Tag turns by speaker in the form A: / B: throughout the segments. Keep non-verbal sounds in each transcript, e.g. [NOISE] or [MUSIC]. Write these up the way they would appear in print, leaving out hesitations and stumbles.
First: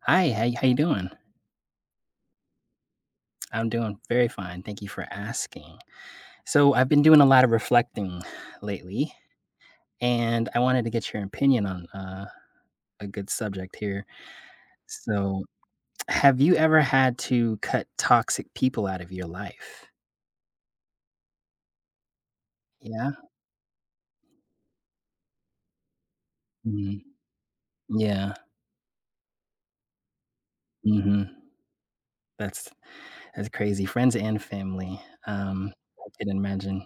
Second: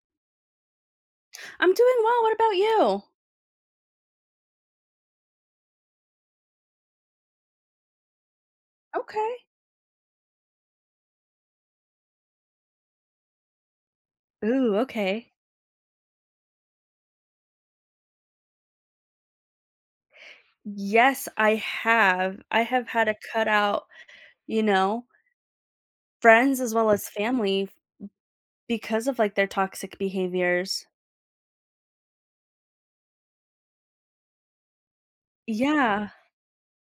A: Hi, how, how you doing?
B: I'm doing well. What about you?
A: I'm doing very fine. Thank you for asking. So I've been doing a lot of reflecting lately,
B: Okay.
A: and I wanted to get your opinion on a good subject here.
B: Ooh, okay.
A: So, have you ever had to cut toxic people out of your life?
B: Yes, I have. I have had
A: Yeah.
B: to cut out, you know, friends as well
A: Mhm.
B: as family
A: Yeah.
B: because of like their toxic behaviors.
A: Hmm. That's that's crazy. Friends and family. Um, I
B: Yeah.
A: can imagine.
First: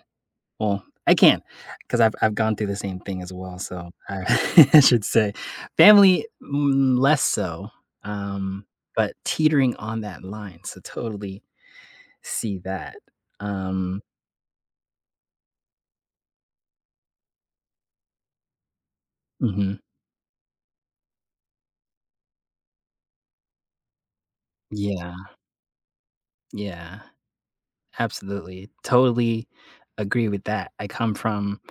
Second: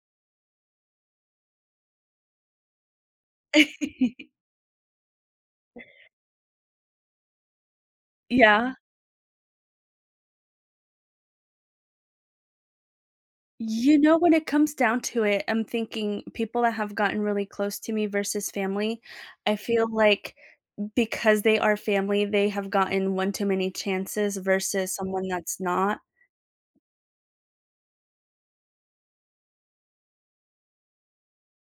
A: Well, I can, because I 'cause I've gone through the same thing as well, so
B: [LAUGHS]
A: I [LAUGHS] I should say. Family, less so, um,
B: Yeah.
A: but teetering on that line, so totally see that.
B: You
A: Um.
B: know, when it comes down to it, I'm thinking people that have gotten really close to me versus family, I
A: Mhm.
B: feel like because they are family, they have gotten one too many chances versus
A: Yeah,
B: someone that's not.
A: yeah, absolutely. Totally agree with that. I come from,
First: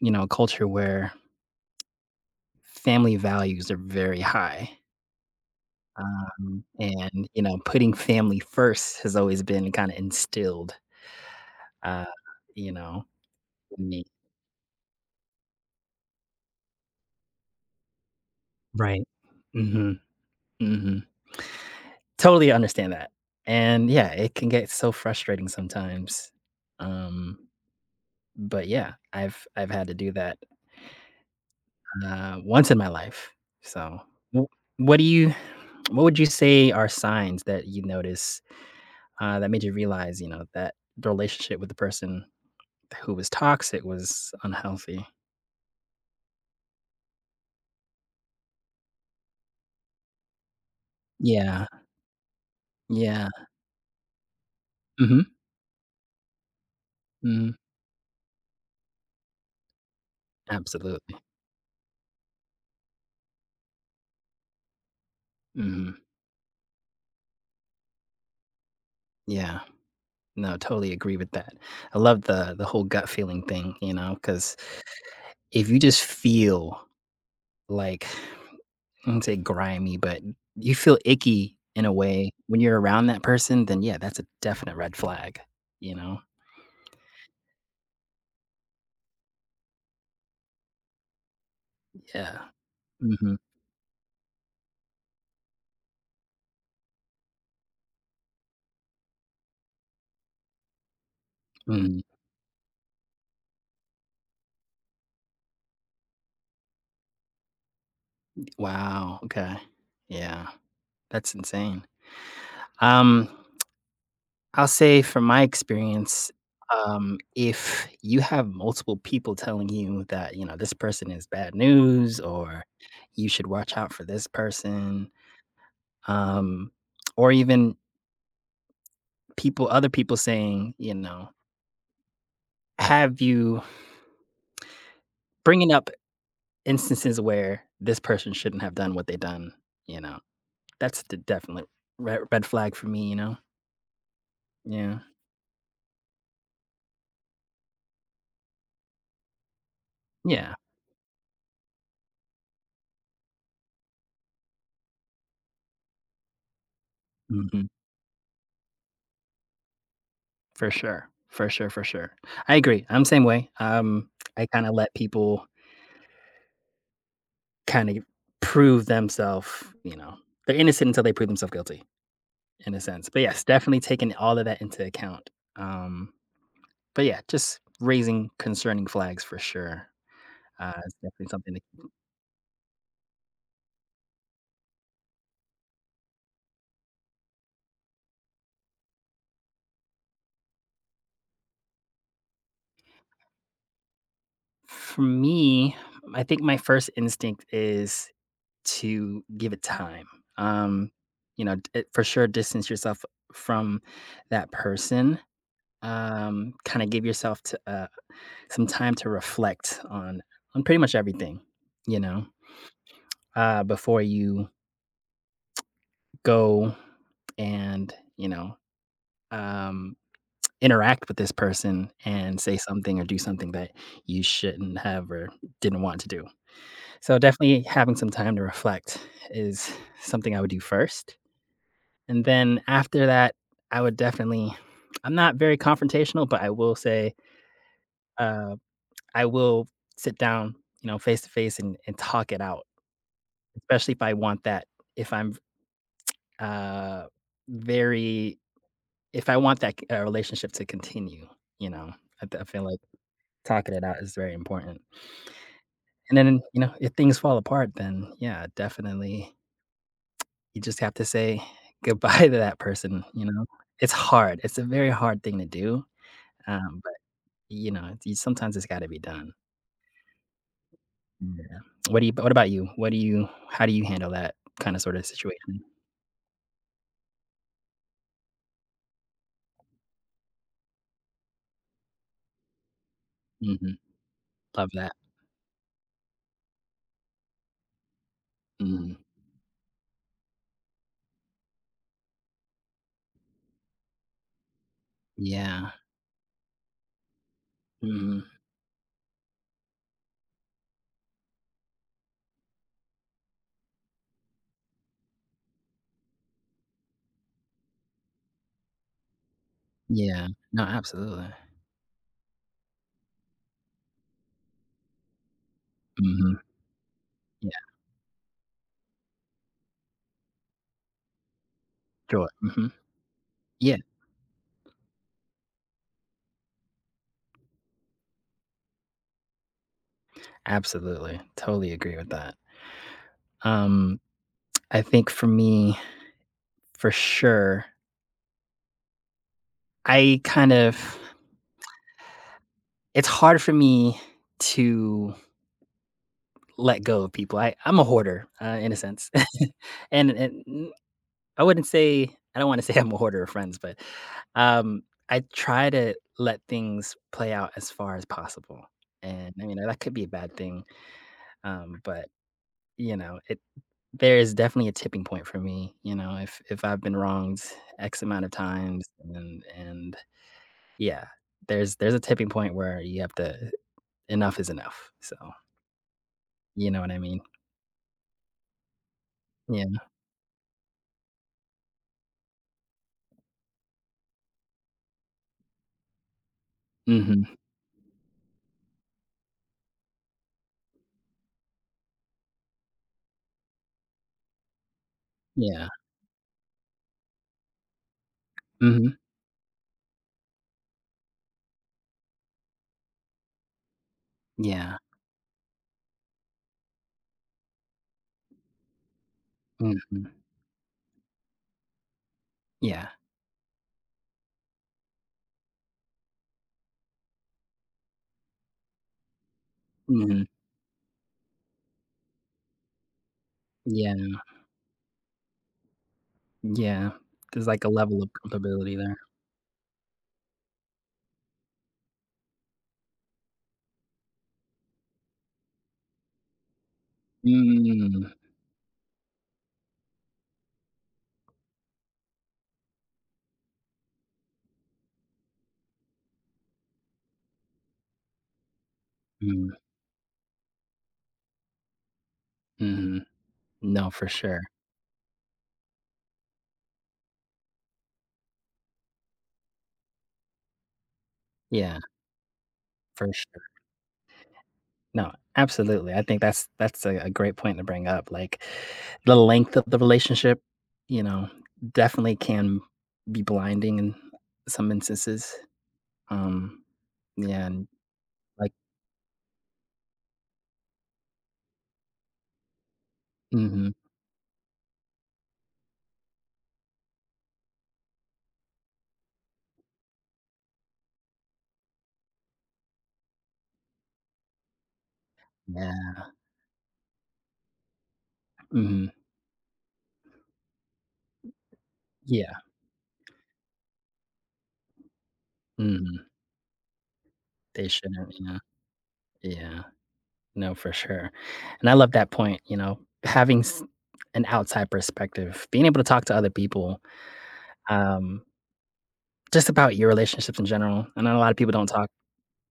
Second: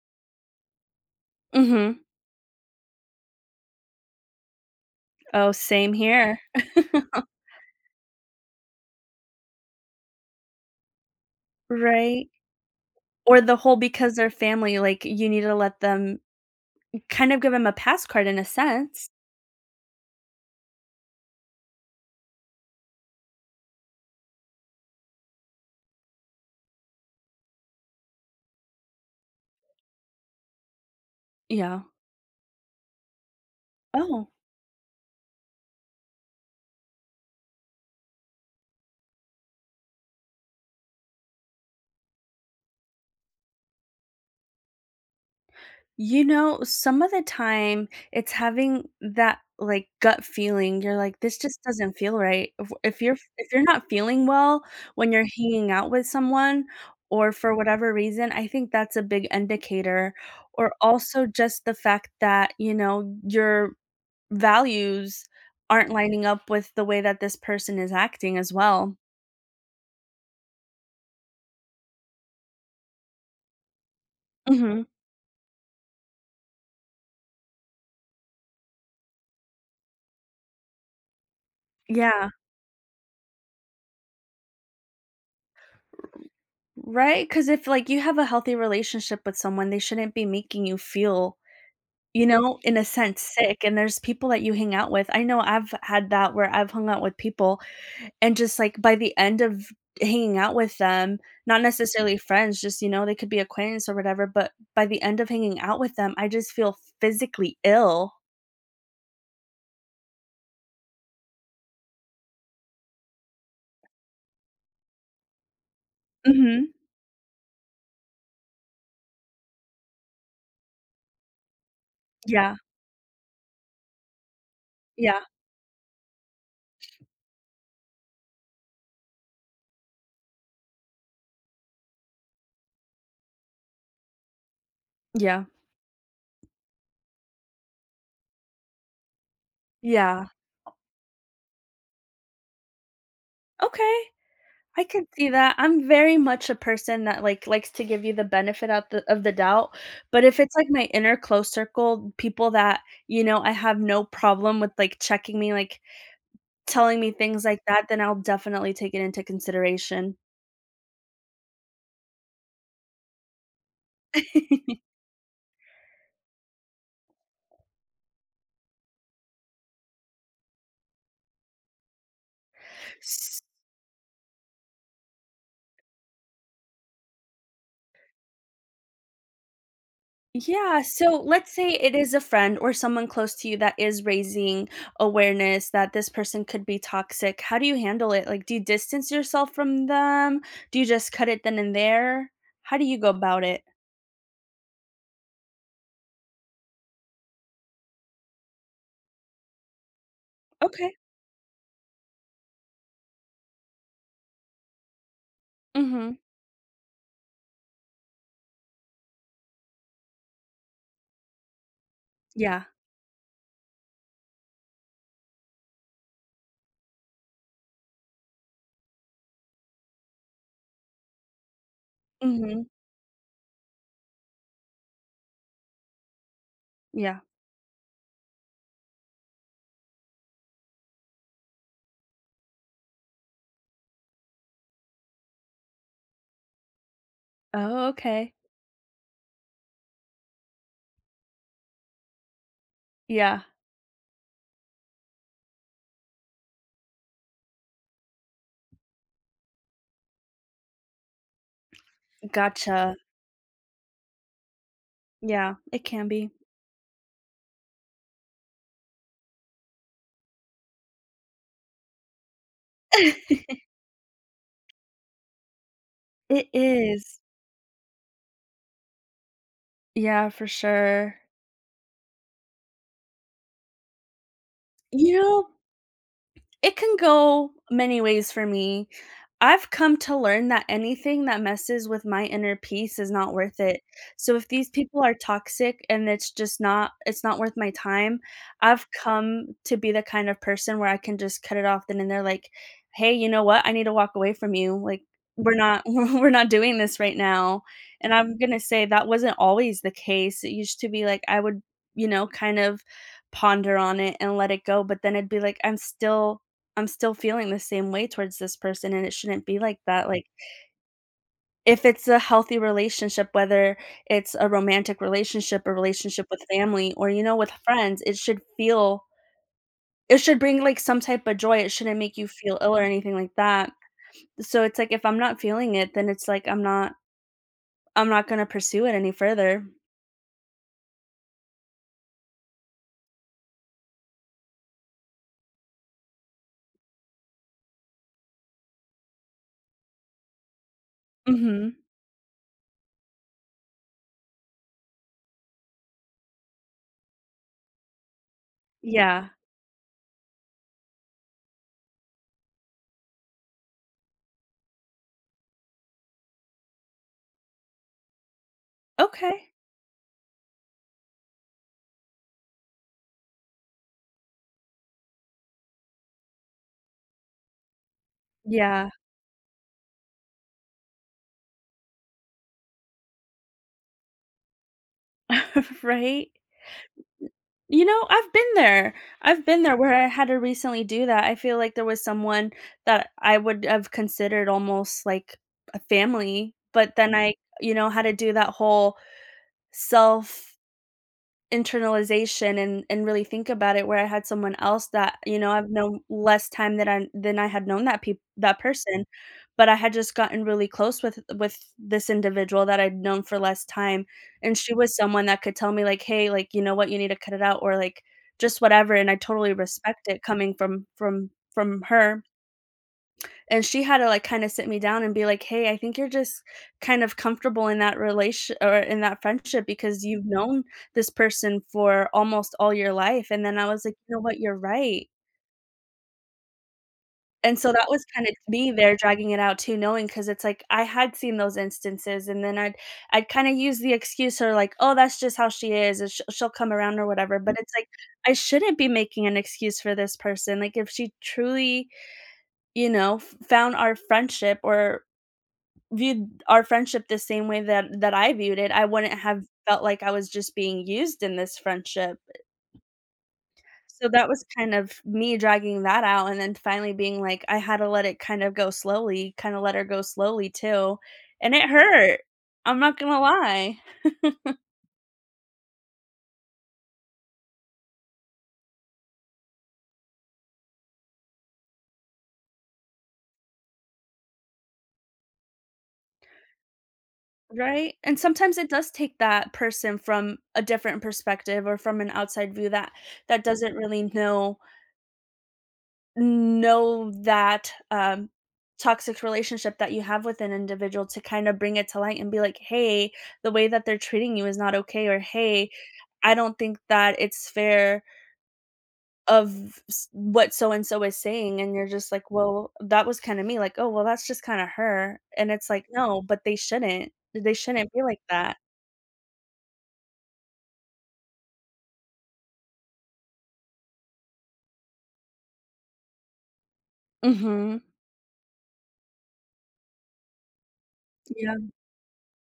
A: you know, a culture where
B: Mhm.
A: family values are very high,
B: Oh, same here.
A: and, you know, putting family first has always been kinda instilled, uh,
B: Right,
A: you know?
B: or the whole
A: Me
B: because they're family, like, you need to let them kind of give them a pass card in a
A: right.
B: sense,
A: Mhm, mhm. Totally understand that, and yeah, it can get so frustrating sometimes, um, but yeah, I've had to do that,
B: yeah.
A: once in my life, so,
B: Oh,
A: wh what do you what would you say are signs that you notice, that made you realize, you know, that the relationship with the person who was toxic was unhealthy?
B: you know, some of the time, it's having that, like, gut feeling, you're like, "This just
A: Yeah,
B: doesn't feel right." If you're
A: yeah.
B: if you're not feeling well when
A: Mhm,
B: you're hanging out with someone or for
A: mhm.
B: whatever reason, I think that's a big indicator, or
A: Absolutely.
B: also just the fact that, you know, you're values aren't
A: Mhm,
B: lining up with the way that this person is acting as well.
A: yeah. No, totally agree with that. I love the whole gut feeling thing, you know, because
B: Mhm.
A: if you just feel like, I wouldn't say grimy, but you feel icky in a
B: Yeah.
A: way when you're around that person, then yeah, that's a definite red flag, you know?
B: Right? Because if, like, you have a healthy relationship with someone, they shouldn't be making you feel, you
A: Yeah.
B: know, in a sense,
A: Mhm.
B: sick, and there's people that you hang out with. I know I've had that where I've hung out with people and just, like, by the end of hanging out with them, not
A: Mhm.
B: necessarily friends, just, you know, they could be acquaintance or whatever, but by the end of hanging out with them, I just feel physically ill.
A: Wow, okay. Yeah. That's insane. Um. I'll say from my experience,
B: Mhm.
A: if you have multiple people telling you that, you know, this person is bad news
B: Yeah.
A: or you should watch out for this person,
B: Yeah.
A: um, or even people other people saying, you know, have you
B: Yeah.
A: bringing up instances where this person shouldn't have done what they done, you know,
B: Yeah.
A: that's the definite red flag for me, you know?
B: Okay, I
A: Yeah.
B: can see that. I'm very much a person that, like, likes to give you the benefit out the of the doubt, but if
A: Yeah.
B: it's, like, my inner close circle, people that, you know, I have no problem with, like, checking me, like, telling me things like
A: Mhm.
B: that, then I'll definitely take it into consideration.
A: For sure. For sure, for sure. I agree. I'm same way. I kinda let
B: [LAUGHS]
A: people kinda prove themselves. You know, they're innocent until they prove themselves guilty in a sense. But yes, definitely taking all of that into account. Um, but yeah, just raising concerning flags for sure.
B: Yeah,
A: It's
B: so
A: definitely
B: let's
A: something that
B: say it is a friend or someone close to you that is raising awareness that this person could be toxic. How do you handle it? Like, do you distance yourself from them? Do you just cut it then and there? How do you go about it?
A: for me, I think my first instinct is to give it time. Um,
B: Okay.
A: you know, for sure distance yourself from that person.
B: Mhm.
A: Kinda give yourself to, some time to reflect on pretty much everything, you know,
B: Yeah.
A: before you go and, you know, um, interact with this person and say
B: Mhm.
A: something or do something that you shouldn't have or didn't want to do. So,
B: Yeah.
A: definitely having some time to reflect is something I would do first, and then after that, I would definitely I'm not very confrontational, but I will say,
B: Oh, okay.
A: uh I will sit down, you know, face to face and talk it out,
B: Yeah.
A: especially if I want that if I'm, uh, very if I want that relationship to continue, you know, I feel like
B: Gotcha.
A: talking it out is very important.
B: Yeah, it can
A: And
B: be.
A: then, you know, if things fall apart, then yeah, definitely you just have to say goodbye [LAUGHS] to that person, you know?
B: [LAUGHS]
A: It's hard, it's a very hard thing to do,
B: It
A: but,
B: is.
A: you know, it's you sometimes it's gotta be done.
B: Yeah, for sure.
A: Yeah. What about you? What do you how do you handle that kinda sorta
B: You know,
A: situation?
B: it can go many ways for me. I've come to learn that anything that messes with my inner peace is not worth
A: Mhm.
B: it. So if
A: Love
B: these
A: that.
B: people are toxic and it's just not worth my time, I've
A: Mhm.
B: come to be the kind of person where I can just cut it off then and they're like, "Hey, you know what? I need to walk away from you. Like we're
A: Yeah.
B: not [LAUGHS] we're not doing this right now." And
A: Mhm.
B: I'm going to say that wasn't always the case. It used to be like I would, you know, kind of ponder on it and let it go, but then it'd be like I'm still feeling the same way towards this person, and it shouldn't be like that. Like,
A: Yeah. No, absolutely.
B: if it's a healthy relationship, whether it's a romantic relationship, a relationship
A: Mhm.
B: with family, or, you know, with
A: Yeah.
B: friends, it should feel it should bring like some type of joy. It shouldn't make
A: Sure.
B: you feel
A: Mhm.
B: ill or anything like that.
A: Yeah.
B: So it's like if I'm not feeling it, then it's like I'm not gonna pursue it any further.
A: Absolutely. Totally agree with that. Um, I think for me, for sure, I kind of
B: Mhm.
A: it's hard for me to let go of people. I'm a hoarder, in a sense.
B: Yeah.
A: [LAUGHS] And I wouldn't say I don't wanna say [LAUGHS] I'm a hoarder of friends, but, um, I try to let things play out as far as possible, and, I
B: Okay.
A: mean, that could be a bad thing, but, you know, it there is definitely a tipping point for me, you know, if I've been wronged X amount of times
B: Yeah.
A: and yeah, there's a tipping point where you have to enough is enough, so,
B: [LAUGHS] Right?
A: you know what I mean?
B: You know, I've been there. I've been there
A: Yeah.
B: where I had to recently do that. I feel like there was someone that I would have considered almost like a family, but then mm,
A: Mhm.
B: I, you know, had to do that whole self internalization and really think about it where I had someone else that, you know, I've
A: Yeah.
B: known less time than I had known that peop that
A: Mhm.
B: person, but I had just gotten really close with this individual that I'd known for less time, and she
A: Yeah.
B: was someone that could tell me like, "Hey, like, you know what, you need to cut it out," or like, just whatever, and I totally respect
A: Mhm.
B: it coming from her.
A: Yeah.
B: And she had to, like, kinda sit me down and be like, "Hey, I think you're just kind of comfortable in that relation or in that friendship because
A: Mhm.
B: you've known this person for almost all your life," and then I was
A: Yeah.
B: like, "You know what? You're right."
A: Yeah, there's
B: And
A: like a
B: so that
A: level
B: was
A: of
B: kinda me
A: comfortability there.
B: there dragging it out too, knowing because it's like I had seen those instances, and then I'd kinda use the excuse or like, "Oh, that's just how she is, and she'll come around or whatever," but it's like,
A: Mm,
B: I shouldn't be making an excuse for this person, like, if she truly, you know, f found our friendship or viewed our friendship the same way that I viewed it, I wouldn't have
A: mm,
B: felt like I was just being used in this friendship.
A: mhm. No,
B: So
A: for
B: that
A: sure.
B: was kind of me dragging that out and then finally being like, I had to let it kind of go slowly, kind of let her go slowly too. And it
A: Yeah,
B: hurt. I'm not
A: for
B: gonna
A: sure.
B: lie. [LAUGHS]
A: No, absolutely. I think that's a great point to bring up, like, the length of the relationship, you know, definitely can be blinding in some instances. Um, yeah, and
B: Right? And
A: like.
B: sometimes it does take that person from a different perspective or from an outside view that
A: Mhm,
B: doesn't really know that, toxic relationship that you have with an individual to kind of bring it to light and be like, "Hey, the way that they're treating you is not okay," or, "Hey,
A: yeah,
B: I don't think that it's fair
A: mhm,
B: of s what so and so is saying," and you're just like,
A: yeah,
B: "Well, that was kinda me," like, "Oh, well, that's just kinda her," and it's like,
A: mhm,
B: "No, but they shouldn't. They
A: they
B: shouldn't be
A: shouldn't,
B: like
A: you know?
B: that."
A: Yeah. No, for sure. And I love that point, you know, having s an outside perspective, being able to talk to other people,
B: Mhm.
A: um, just about your relationships in general. I know a lot of people don't
B: Yeah.
A: talk,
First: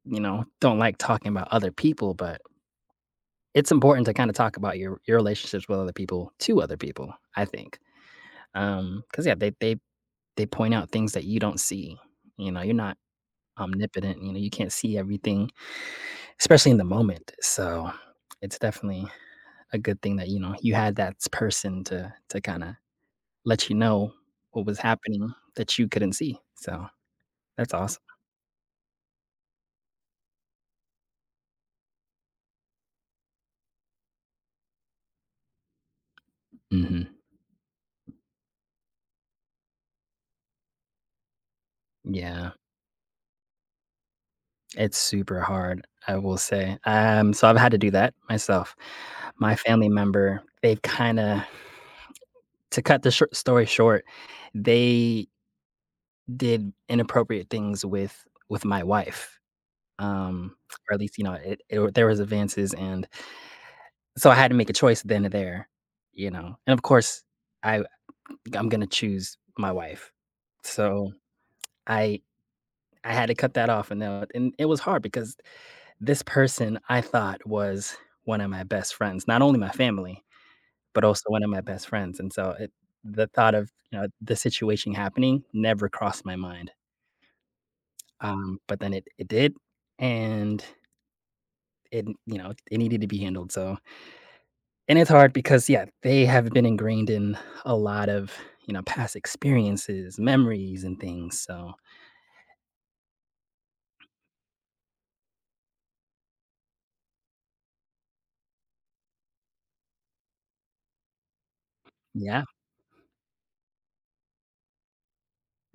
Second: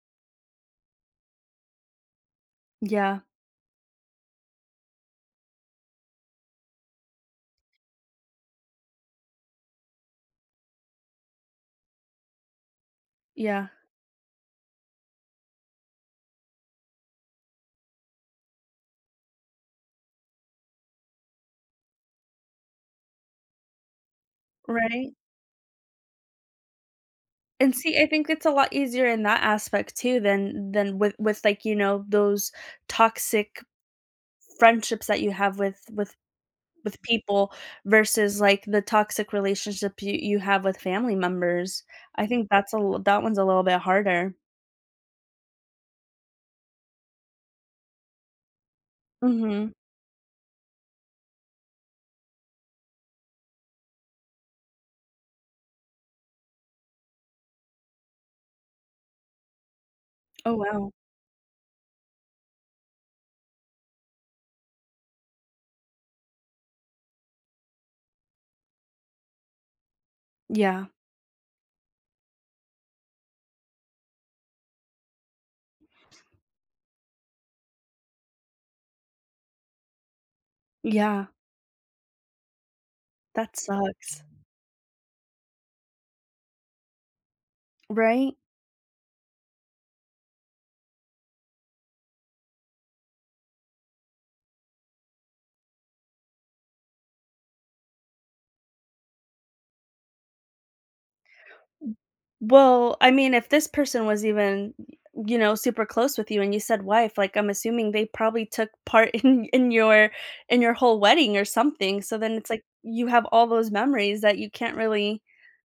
A: you know, don't like talking about other people, but
B: Yeah.
A: it's important to kinda talk about your relationships with other people to other people, I think. Because yeah, they they point out things that you don't see. You know, you're not
B: Yeah.
A: omnipotent, you know, you can't see everything, especially in the moment. So, it's definitely a good thing that, you know, you had that person to kinda let you know what was
B: Right?
A: happening that you couldn't see, so
B: And
A: that's
B: see,
A: awesome.
B: I think it's a lot easier in that aspect too than with like, you know, those toxic friendships that you have with
A: Mhm.
B: people versus like the toxic relationship you have with family members. I think
A: Yeah,
B: that's a that one's a little bit harder.
A: it's super hard, I will say, so I've had to do that myself. My
B: Mhm.
A: family member, they've kinda to cut the short story short, they did inappropriate things with my wife, um,
B: Oh wow.
A: or at least, you know, it there was advances, and so I had to make a choice then and there, you know, and of course, I I'm gonna choose my wife.
B: Yeah.
A: So, I I had to cut that off, and now and it was hard because this person I thought was one of my best friends, not only my family, but also
B: Yeah.
A: one of my best friends, and so it the thought
B: That
A: of, you know,
B: sucks.
A: the situation happening never crossed my mind,
B: Right?
A: but then it did, and it you know, it needed to be handled, so and it's hard because, yeah, they have been ingrained in a lot of, you know, past experiences, memories, and things, so,
B: Well, I mean, if this person was even, you know, super close with you and you said wife, like I'm assuming they probably took part [LAUGHS] in your in your whole wedding or something. So then
A: yeah,
B: it's like you have all those memories that you can't really.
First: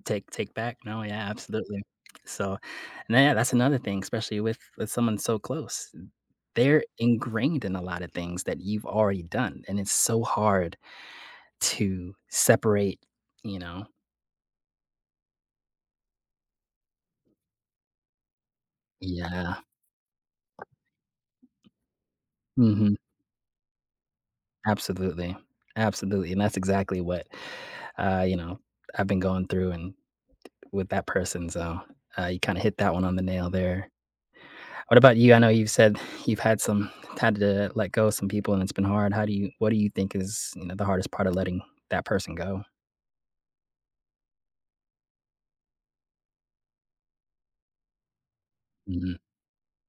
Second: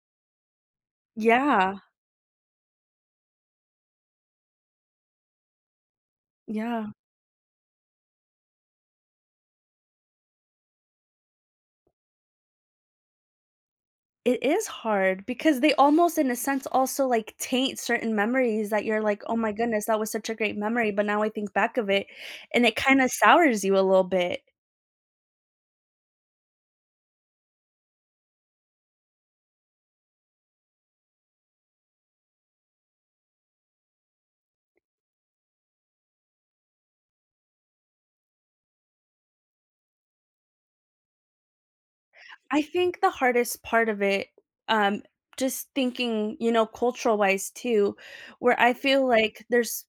A: Take back. No, yeah,
B: Yeah.
A: absolutely. So, and yeah, that's another thing, especially with someone so close. They're
B: Yeah.
A: ingrained in a lot of things that you've already done, and it's so hard to separate, you know?
B: It is hard because they almost in a sense also like taint certain memories that you're like, "Oh my
A: Yeah.
B: goodness, that was such a great memory, but now I think back of it and it
A: Mhm.
B: kind of sours you a little bit."
A: Absolutely. Absolutely, and that's exactly what, you know, I've been going through and with that person, so, you kinda hit that one on the nail there. What about you? I know you've said you've had some had to let go of some people and it's been hard. How do you what do you think is, you know, the hardest part of letting that person
B: I
A: go?
B: think the hardest part of it, um, just thinking, you know, cultural wise too, where I feel
A: Mhm.
B: like there's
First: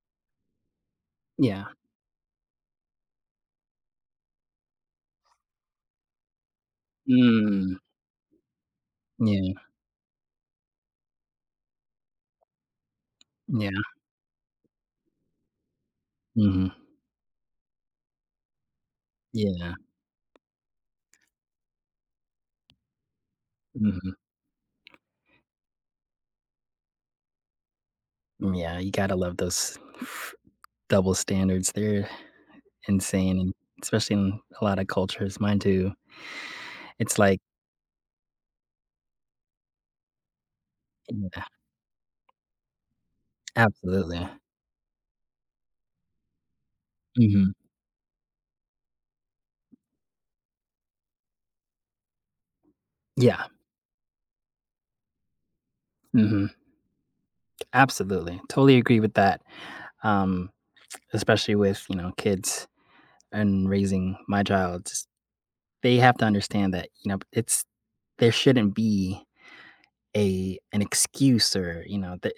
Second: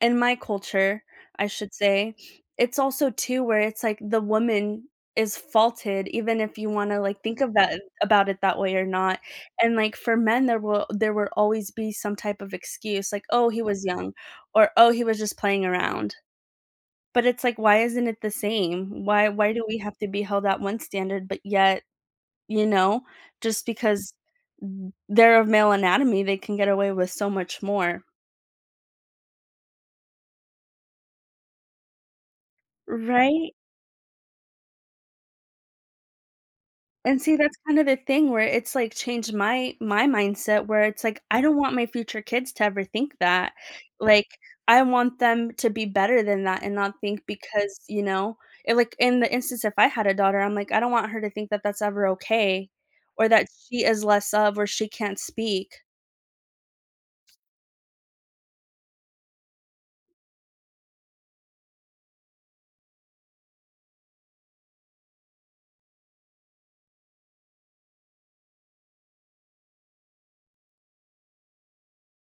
B: in my culture, I
A: Yeah.
B: should say, it's also too where it's like the woman is faulted, even if you want to like think of
A: Mm.
B: that about it that way or not.
A: Yeah.
B: And like for men, there will always be some type of excuse, like oh he
A: Yeah.
B: was young, or oh he was just playing around.
A: Mhm.
B: But it's like why isn't it the same? Why do
A: Yeah.
B: we have to be held at one standard, but yet you know? Just
A: Mhm.
B: because they're of male anatomy, they can get away with so much more.
A: Yeah, you gotta love those double standards. They're insane,
B: Right?
A: and especially in a lot of cultures. Mine too. It's
B: And see,
A: like
B: that's kind of the thing where it's, like, changed my mindset where it's like, I
A: yeah,
B: don't want my future kids to ever think that.
A: absolutely.
B: Like, I want them to be better than that and not think
A: Mhm.
B: because, you know and, like, in the instance if I had a daughter, I'm like, I don't want her to think that that's ever okay or
A: Yeah.
B: that she is less of or she can't speak.
A: Mhm. Absolutely. Totally agree with that. Um, especially with, you know, kids and raising my child, they have to understand that, you know, it's there shouldn't be a an excuse or, you know, that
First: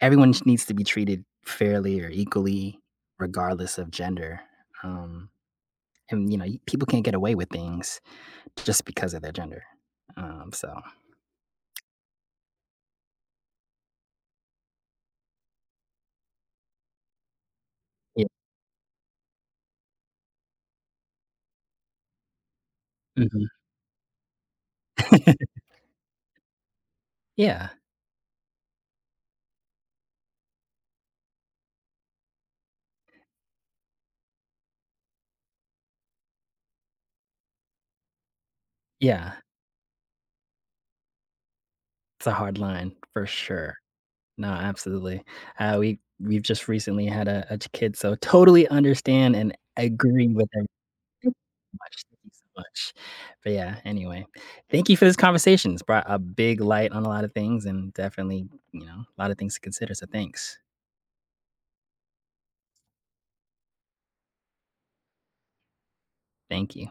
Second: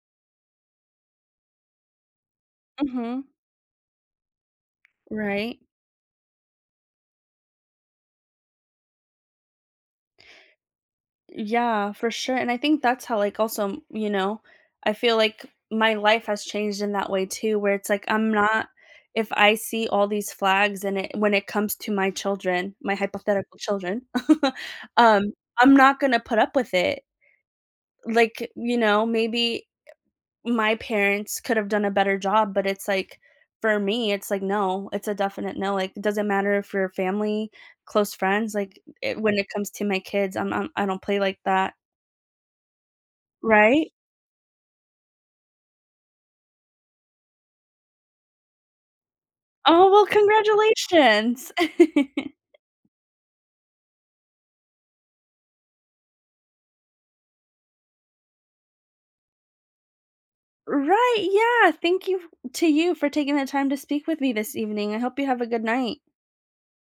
A: everyone needs to be treated fairly or equally
B: Mhm.
A: regardless of gender. Um.
B: Right?
A: And you know, people can't get away with things just because of their gender. Um. So
B: Yeah, for sure, and I think that's how, like, also, you know, I feel like my life has changed in that way too, where it's like
A: yeah.
B: I'm not if I see all these flags and it when it comes to my children, my
A: Mhm.
B: hypothetical children, [LAUGHS] um,
A: [LAUGHS]
B: I'm not gonna put up with it.
A: Yeah.
B: Like, you know, maybe my parents could have done a better job, but it's like for me, it's like, no, it's a definite no, like, it doesn't matter if you're family, close friends, like, it
A: Yeah.
B: when it comes to my kids, I'm I don't play like that.
A: It's a hard line for sure.
B: Right?
A: No, absolutely. We we've just recently had a kid so totally understand and
B: Oh, well,
A: agree with. Thank you
B: congratulations.
A: so much, thank
B: [LAUGHS]
A: you so much. But, yeah, anyway, thank you for this conversation. It's brought a big light on a lot of things and definitely, you know, a lot of things to consider, so thanks.
B: Right, yeah, thank you f to you for taking the time to speak with me this evening. I hope you have a good night.
A: Thank you.